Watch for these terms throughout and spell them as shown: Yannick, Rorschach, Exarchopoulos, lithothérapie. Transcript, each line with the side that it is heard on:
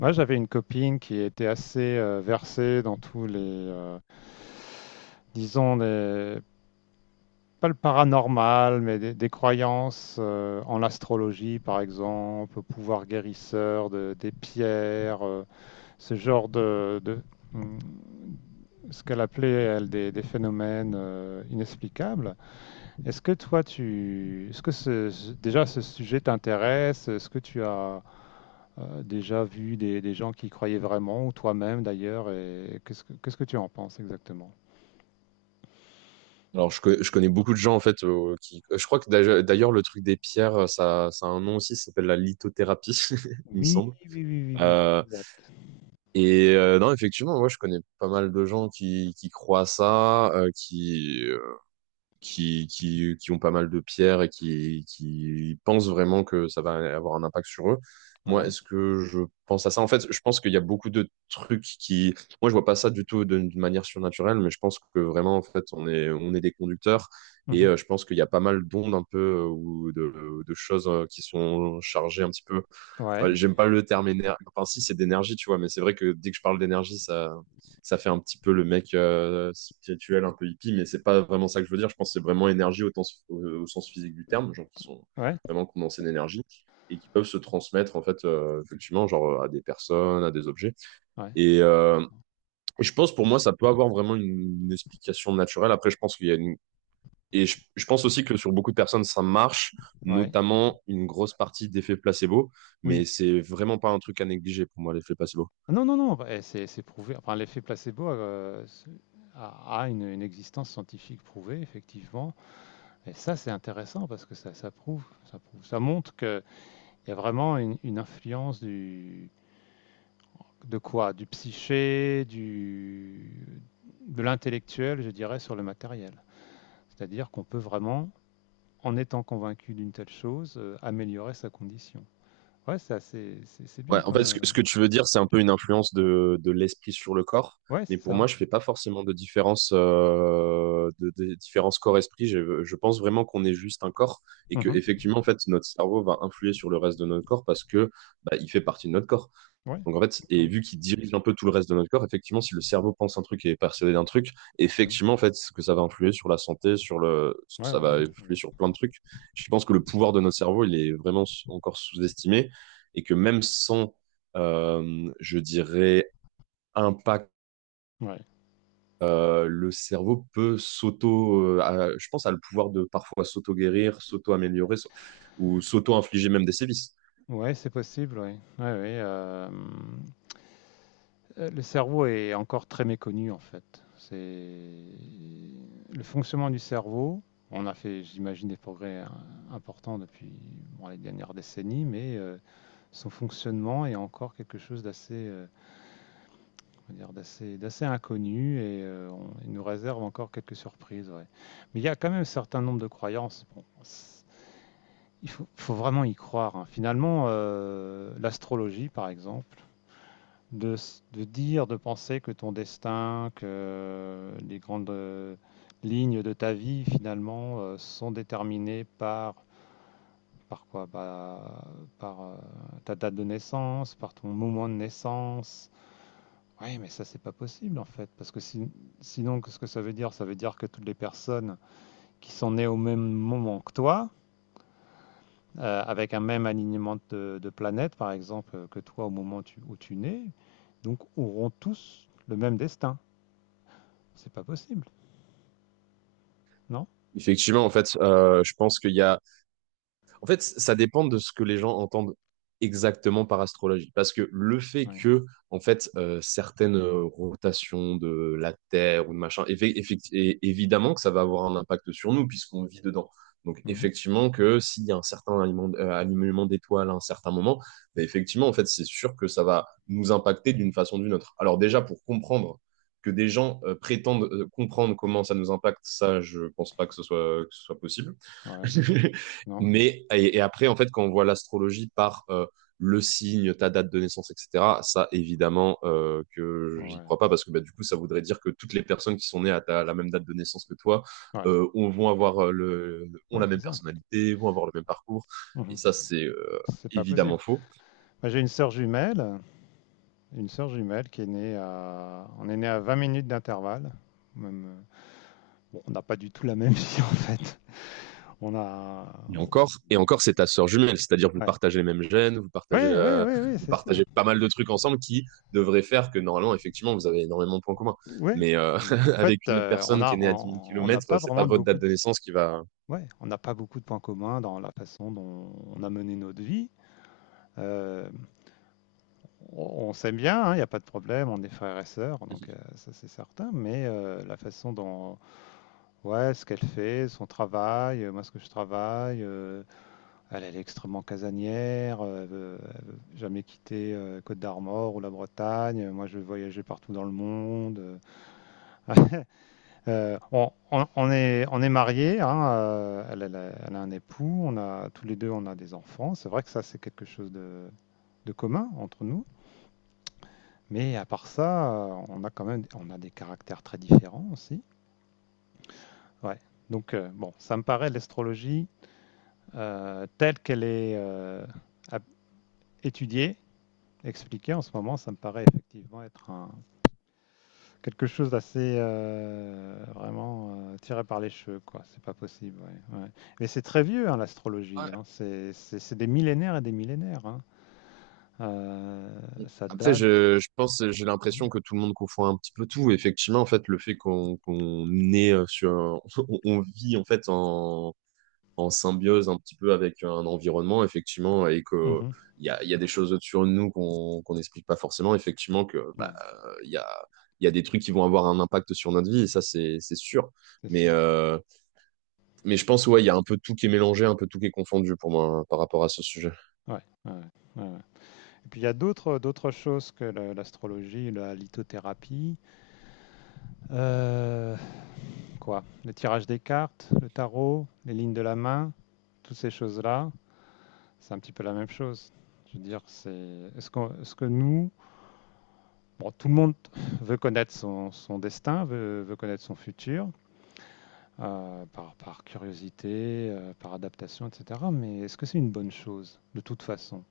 left: Moi, j'avais une copine qui était assez versée dans tous les, disons, pas le paranormal, mais des croyances en l'astrologie, par exemple, au pouvoir guérisseur des pierres, ce genre de, hum, ce qu'elle appelait, elle, des phénomènes inexplicables. Est-ce que toi, est-ce que déjà ce sujet t'intéresse? Est-ce que tu as déjà vu des gens qui y croyaient vraiment, ou toi-même d'ailleurs, et qu'est-ce que tu en penses exactement?
right: Alors, je connais beaucoup de gens, en fait, qui... Je crois que d'ailleurs, le truc des pierres, ça a un nom aussi, ça s'appelle la lithothérapie, il me
left: Oui,
right: semble.
left: oui, oui, oui, oui,
right: Euh,
left: exact.
right: et non, effectivement, moi, je connais pas mal de gens qui croient à ça, qui ont pas mal de pierres et qui pensent vraiment que ça va avoir un impact sur eux. Moi,
left: Ouais.
right: est-ce que je pense à ça? En fait, je pense qu'il y a beaucoup de trucs qui. Moi, je vois pas ça du tout d'une manière surnaturelle, mais je pense que vraiment, en fait, on est des conducteurs et
left: Mhm.
right: je pense qu'il y a pas mal d'ondes un peu ou de choses qui sont chargées un petit peu.
left: Ouais,
right: Ouais, j'aime pas le terme énergie. Enfin, si, c'est d'énergie, tu vois, mais c'est vrai que dès que je parle d'énergie, ça fait un petit peu le mec spirituel, un peu hippie, mais c'est pas vraiment ça que je veux dire. Je pense que c'est vraiment énergie au sens physique du terme, genre qui sont
left: ouais,
right: vraiment condensés d'énergie et qui peuvent se transmettre en fait effectivement genre à des personnes, à des objets.
left: ouais,
right: Et je pense pour moi ça peut avoir vraiment une explication naturelle. Après je pense qu'il y a une et je pense aussi que sur beaucoup de personnes, ça marche,
left: ouais,
right: notamment une grosse partie d'effet placebo,
left: oui.
right: mais c'est vraiment pas un truc à négliger pour moi, l'effet placebo.
left: Ah non, non, non, bah, eh, c'est prouvé. Enfin, l'effet placebo, a une existence scientifique prouvée, effectivement. Et ça, c'est intéressant parce que ça montre qu'il y a vraiment une influence de quoi? Du psyché, de l'intellectuel, je dirais, sur le matériel. C'est-à-dire qu'on peut vraiment, en étant convaincu d'une telle chose, améliorer sa condition. Ouais, c'est assez, c'est
right: Ouais,
left: bien
right: en
left: comme.
right: fait, ce que, ce que tu veux dire, c'est un peu une influence de l'esprit sur le corps,
left: Ouais,
right: mais
left: c'est
right: pour
left: ça.
right: moi, je fais pas forcément de différence, de différence corps-esprit. Je pense vraiment qu'on est juste un corps et que
left: Mhm.
right: effectivement, en fait, notre cerveau va influer sur le reste de notre corps parce que bah, il fait partie de notre corps.
left: Ouais,
right: Donc en fait, et
left: d'accord.
right: vu qu'il dirige un peu tout le reste de notre corps, effectivement, si le cerveau pense un truc et est persuadé d'un truc,
left: Mhm.
right: effectivement, en fait, ce que ça va influer sur la santé, sur le,
left: Ouais,
right: ça
left: ouais,
right: va
left: ouais.
right: influer sur plein de trucs. Je pense que le pouvoir de notre cerveau, il est vraiment encore sous-estimé et que même sans, je dirais, impact,
left: Ouais,
right: le cerveau peut s'auto, je pense, à le pouvoir de parfois s'auto-guérir, ou s'auto-infliger même des sévices.
left: ouais, c'est possible, ouais. Ouais, ouais, Le cerveau est encore très méconnu en fait. C'est le fonctionnement du cerveau. On a fait, j'imagine, des progrès importants depuis bon, les dernières décennies, mais son fonctionnement est encore quelque chose d'assez, comment dire, d'assez inconnu et il nous réserve encore quelques surprises. Ouais. Mais il y a quand même un certain nombre de croyances. Bon, il faut vraiment y croire. Hein. Finalement, l'astrologie, par exemple, de, de dire, de penser que ton destin, que les grandes lignes de ta vie, finalement, sont déterminées par par quoi? Bah, par ta date de naissance, par ton moment de naissance. Oui, mais ça, c'est pas possible, en fait, parce que sinon, qu'est-ce que ça veut dire? Ça veut dire que toutes les personnes qui sont nées au même moment que toi, avec un même alignement de planètes, par exemple, que toi au moment où tu nais, donc auront tous le même destin. C'est pas possible, non?
right: Effectivement, en fait, je pense qu'il y a. En fait, ça dépend de ce que les gens entendent exactement par astrologie. Parce que le fait
left: Ouais.
right: que, en fait, certaines rotations de la Terre ou de machin, et évidemment que ça va avoir un impact sur nous puisqu'on vit dedans. Donc,
left: Mhm.
right: effectivement, que s'il y a un certain alignement d'étoiles à un certain moment, ben, effectivement, en fait, c'est sûr que ça va nous impacter d'une façon ou d'une autre. Alors, déjà, pour comprendre que des gens prétendent comprendre comment ça nous impacte, ça, je pense pas que ce soit possible.
left: Ouais. Non.
right: Mais et après, en fait, quand on voit l'astrologie par le signe, ta date de naissance, etc., ça, évidemment, que j'y
left: Ouais.
right: crois pas parce que bah, du coup, ça voudrait dire que toutes les personnes qui sont nées à la même date de naissance que toi
left: Ouais.
right: vont avoir ont
left: Ouais,
right: la
left: c'est
right: même
left: ça.
right: personnalité, vont avoir le même parcours. Et
left: Mhm.
right: ça, c'est
left: C'est pas possible.
right: évidemment faux.
left: Moi, j'ai une sœur jumelle qui est on est né à 20 minutes d'intervalle. Même, bon, on n'a pas du tout la même vie en fait. On a,
right: Et encore, c'est ta sœur jumelle, c'est-à-dire que vous
left: ouais.
right: partagez les mêmes gènes, vous partagez,
left: Ouais, ouais,
right: euh,
left: ouais, ouais,
right: vous
left: c'est ça.
right: partagez pas mal de trucs ensemble qui devraient faire que normalement, effectivement, vous avez énormément de points communs.
left: Ouais.
right: Mais
left: Mais en fait,
right: avec une autre
left: on
right: personne qui
left: a,
right: est née à dix mille
left: on on n'a
right: kilomètres,
left: pas
right: c'est pas
left: vraiment de
right: votre
left: beaucoup
right: date
left: de,
right: de naissance qui va.
left: ouais, on n'a pas beaucoup de points communs dans la façon dont on a mené notre vie. Euh, on s'aime bien, hein, il n'y a pas de problème, on est frères et sœurs, donc ça c'est certain, mais la façon dont, ouais, ce qu'elle fait, son travail, moi ce que je travaille, elle est extrêmement casanière, elle veut jamais quitter Côte d'Armor ou la Bretagne, moi je vais voyager partout dans le monde. On est mariés, hein, elle a un époux, tous les deux on a des enfants, c'est vrai que ça c'est quelque chose de commun entre nous. Mais à part ça, on a quand même on a des caractères très différents aussi. Ouais. Donc, bon, ça me paraît l'astrologie, telle qu'elle est ap- étudiée, expliquée en ce moment, ça me paraît effectivement être quelque chose d'assez vraiment tiré par les cheveux, quoi. C'est pas possible. Ouais, ouais. Mais c'est très vieux, hein, l'astrologie. Hein. C'est des millénaires et des millénaires. Hein. Euh,
right: Ouais.
left: Ça
right: Après,
left: date.
right: je pense, j'ai l'impression que tout le monde confond un petit peu tout. Effectivement, en fait, le fait qu'on est sur, on vit en fait en symbiose un petit peu avec un environnement, effectivement, et que
left: Mhm.
right: il y a des choses sur nous qu'on n'explique pas forcément, effectivement, que bah,
left: Ouais,
right: euh, il y a, il y a des trucs qui vont avoir un impact sur notre vie, et ça, c'est sûr.
left: c'est
right: Mais,
left: sûr.
right: euh, mais je pense, ouais, il y a un peu tout qui est mélangé, un peu tout qui est confondu pour moi hein, par rapport à ce sujet.
left: Ouais, ouais, ouais, ouais. Et puis il y a d'autres choses que l'astrologie, la lithothérapie, euh, quoi, le tirage des cartes, le tarot, les lignes de la main, toutes ces choses-là, c'est un petit peu la même chose. Je veux dire, est-ce que nous, bon, tout le monde veut connaître son destin, veut connaître son futur, par, curiosité, par adaptation, etc. Mais est-ce que c'est une bonne chose, de toute façon?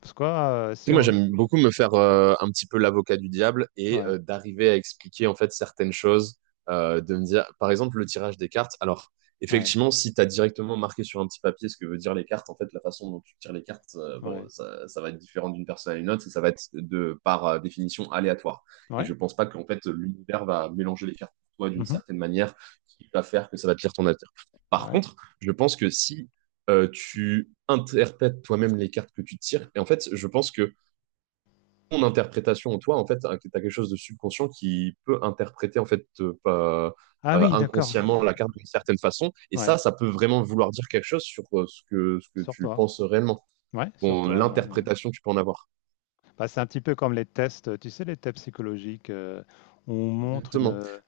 left: Parce que
right: Tu sais,
left: si
right: moi,
left: on,
right: j'aime beaucoup me faire un petit peu l'avocat du diable et
left: ouais,
right: d'arriver à expliquer en fait certaines choses, de me dire, par exemple, le tirage des cartes. Alors,
left: ouais,
right: effectivement, si tu as directement marqué sur un petit papier ce que veut dire les cartes, en fait, la façon dont tu tires les cartes,
left: ouais,
right: bon, ça va être différent d'une personne à une autre et ça va être de par définition aléatoire. Et je
left: ouais,
right: pense pas qu'en fait l'univers va mélanger les cartes pour toi d'une
left: mhm,
right: certaine manière qui va faire que ça va te lire ton avenir. Par
left: ouais.
right: contre, je pense que si tu interprètes toi-même les cartes que tu tires. Et en fait, je pense que ton interprétation en toi, en fait, tu as quelque chose de subconscient qui peut interpréter en fait
left: Ah oui, d'accord.
right: inconsciemment la carte d'une certaine façon. Et ça,
left: Ouais,
right: ça peut vraiment vouloir dire quelque chose sur ce que
left: sur
right: tu
left: toi.
right: penses réellement,
left: Ouais, sur
right: Ton-
left: toi. Ouais, ouais.
right: l'interprétation que tu peux en avoir.
left: Bah, c'est un petit peu comme les tests, tu sais, les tests psychologiques, où on montre une,
right: Exactement.
left: euh,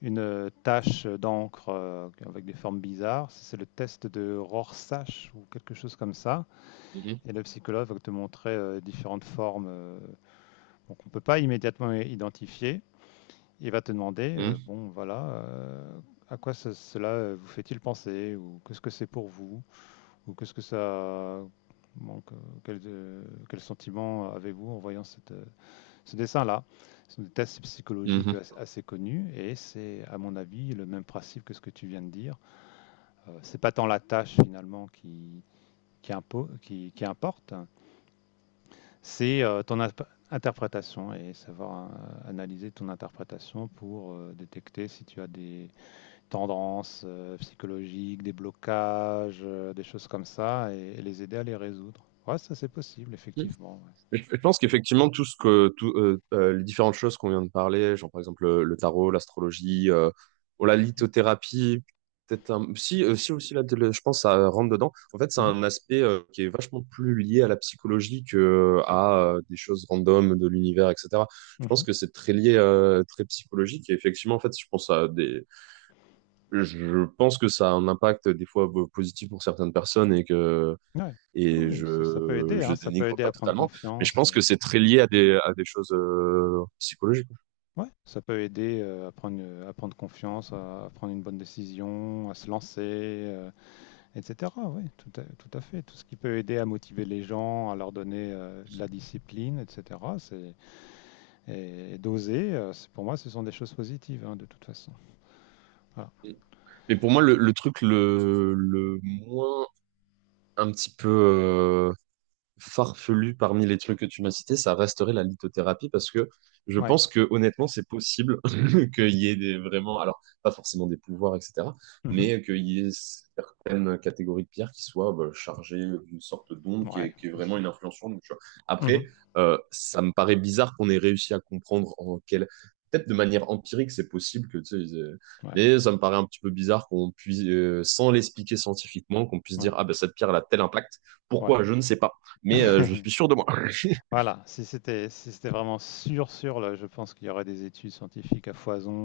left: une euh, tache d'encre avec des formes bizarres. C'est le test de Rorschach ou quelque chose comme ça.
right: Mhm.
left: Et le psychologue va te montrer différentes formes, donc on ne peut pas immédiatement identifier. Il va te demander, bon, voilà, à quoi cela, vous fait-il penser ou qu'est-ce que c'est pour vous? Ou qu'est-ce que ça manque? Quel sentiment avez-vous en voyant ce dessin-là? C'est un test psychologique
right: Mhm.
left: assez connu et c'est, à mon avis, le même principe que ce que tu viens de dire. C'est pas tant la tâche finalement qui importe, c'est ton interprétation et savoir analyser ton interprétation pour détecter si tu as des tendances psychologiques, des blocages, des choses comme ça, et les aider à les résoudre. Ouais, ça c'est possible,
right: Mhm.
left: effectivement.
right: Je pense qu'effectivement, tout ce que, tout, les différentes choses qu'on vient de parler, genre par exemple le tarot, l'astrologie, ou la lithothérapie, peut-être un... si aussi là, je pense que ça rentre dedans. En fait, c'est
left: Ouais. Mhm,
right: un aspect qui est vachement plus lié à la psychologie que à des choses random de l'univers, etc. Je pense
left: mhm.
right: que c'est très lié, très psychologique. Et effectivement, en fait, je pense que ça a un impact des fois positif pour certaines personnes et que
left: Ouais. Ah
right: et
left: oui, ça, peut
right: je,
left: aider,
right: je
left: hein, ça peut
right: dénigre
left: aider
right: pas
left: à prendre
right: totalement, mais je
left: confiance.
right: pense que c'est très lié à des, choses psychologiques.
left: Ouais, ça peut aider à prendre confiance, à prendre une bonne décision, à se lancer, etc. Oui, tout à fait. Tout ce qui peut aider à motiver les gens, à leur donner de la discipline, etc. Et d'oser. Pour moi, ce sont des choses positives, hein, de toute façon. Voilà.
right: Mais pour moi, le truc le moins un petit peu farfelu parmi les trucs que tu m'as cités, ça resterait la lithothérapie parce que je
left: Ouais.
right: pense que honnêtement, c'est possible qu'il y ait des, vraiment, alors pas forcément des pouvoirs, etc.,
left: Mmh.
right: mais qu'il y ait certaines catégories de pierres qui soient bah, chargées d'une sorte d'onde qui
left: Ouais,
right: est, qui est
left: je
right: vraiment
left: sais
right: une
left: pas.
right: influence sur nous. Tu vois. Après,
left: Mmh.
right: ça me paraît bizarre qu'on ait réussi à comprendre en quelle. Peut-être de manière empirique, c'est possible que, tu sais,
left: Ouais,
right: mais ça me paraît un petit peu bizarre qu'on puisse, sans l'expliquer scientifiquement, qu'on puisse
left: ouais,
right: dire, ah ben cette pierre elle a tel impact.
left: ouais.
right: Pourquoi? Je ne sais pas mais je suis sûr de moi.
left: Voilà, si c'était vraiment sûr, sûr, là, je pense qu'il y aurait des études scientifiques à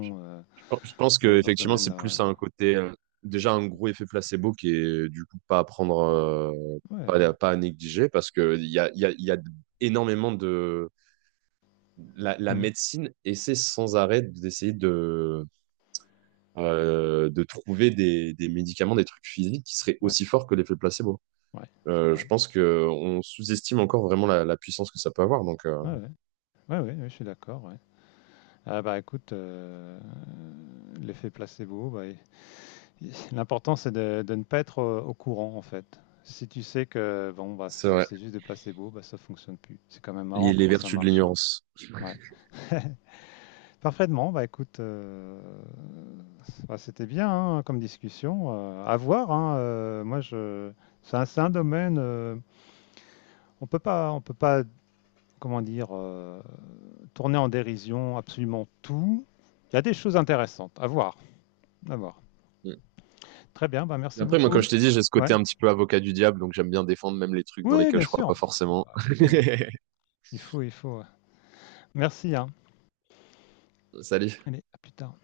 right: Je je pense que
left: dans ce
right: effectivement, c'est
left: domaine-là, ouais.
right: plus un côté déjà un gros effet placebo qui est du coup pas à prendre,
left: Ouais, ouais.
right: pas à négliger parce que il y a, il y a, il y a énormément de la
left: Mmh.
right: médecine essaie sans arrêt d'essayer de trouver des médicaments, des trucs physiques qui seraient
left: Ouais,
right: aussi forts que l'effet placebo.
left: ouais, c'est vrai.
right: Je pense que on sous-estime encore vraiment la puissance que ça peut avoir. Donc
left: Ouais, ouais. Ouais, ouais, ouais, je suis d'accord, ouais. Ah bah, écoute, l'effet placebo, bah, i i l'important c'est de ne pas être, au courant, en fait. Si tu sais que bon, bah,
right: c'est
left: c'est
right: vrai,
left: c'est juste des placebos, bah, ça fonctionne plus. C'est quand même
right: les,
left: marrant
right: les
left: comment ça
right: vertus de
left: marche, hein.
right: l'ignorance.
left: Ouais. Parfaitement, bah écoute, bah, c'était bien, hein, comme discussion, à voir, hein. Heu, moi je c'est un c'est un domaine, on peut pas, comment dire, tourner en dérision absolument tout. Il y a des choses intéressantes à voir, à voir. Très bien, bah,
right: Mais
left: merci
right: après, moi, comme
left: beaucoup.
right: je t'ai dit, j'ai ce
left: Ouais.
right: côté un petit peu avocat du diable, donc j'aime bien défendre même les trucs dans
left: Oui,
right: lesquels
left: bien
right: je crois
left: sûr.
right: pas forcément.
left: Bah, il faut, hein. Il faut, ouais. Merci, hein.
right: Salut.
left: Allez, à plus tard.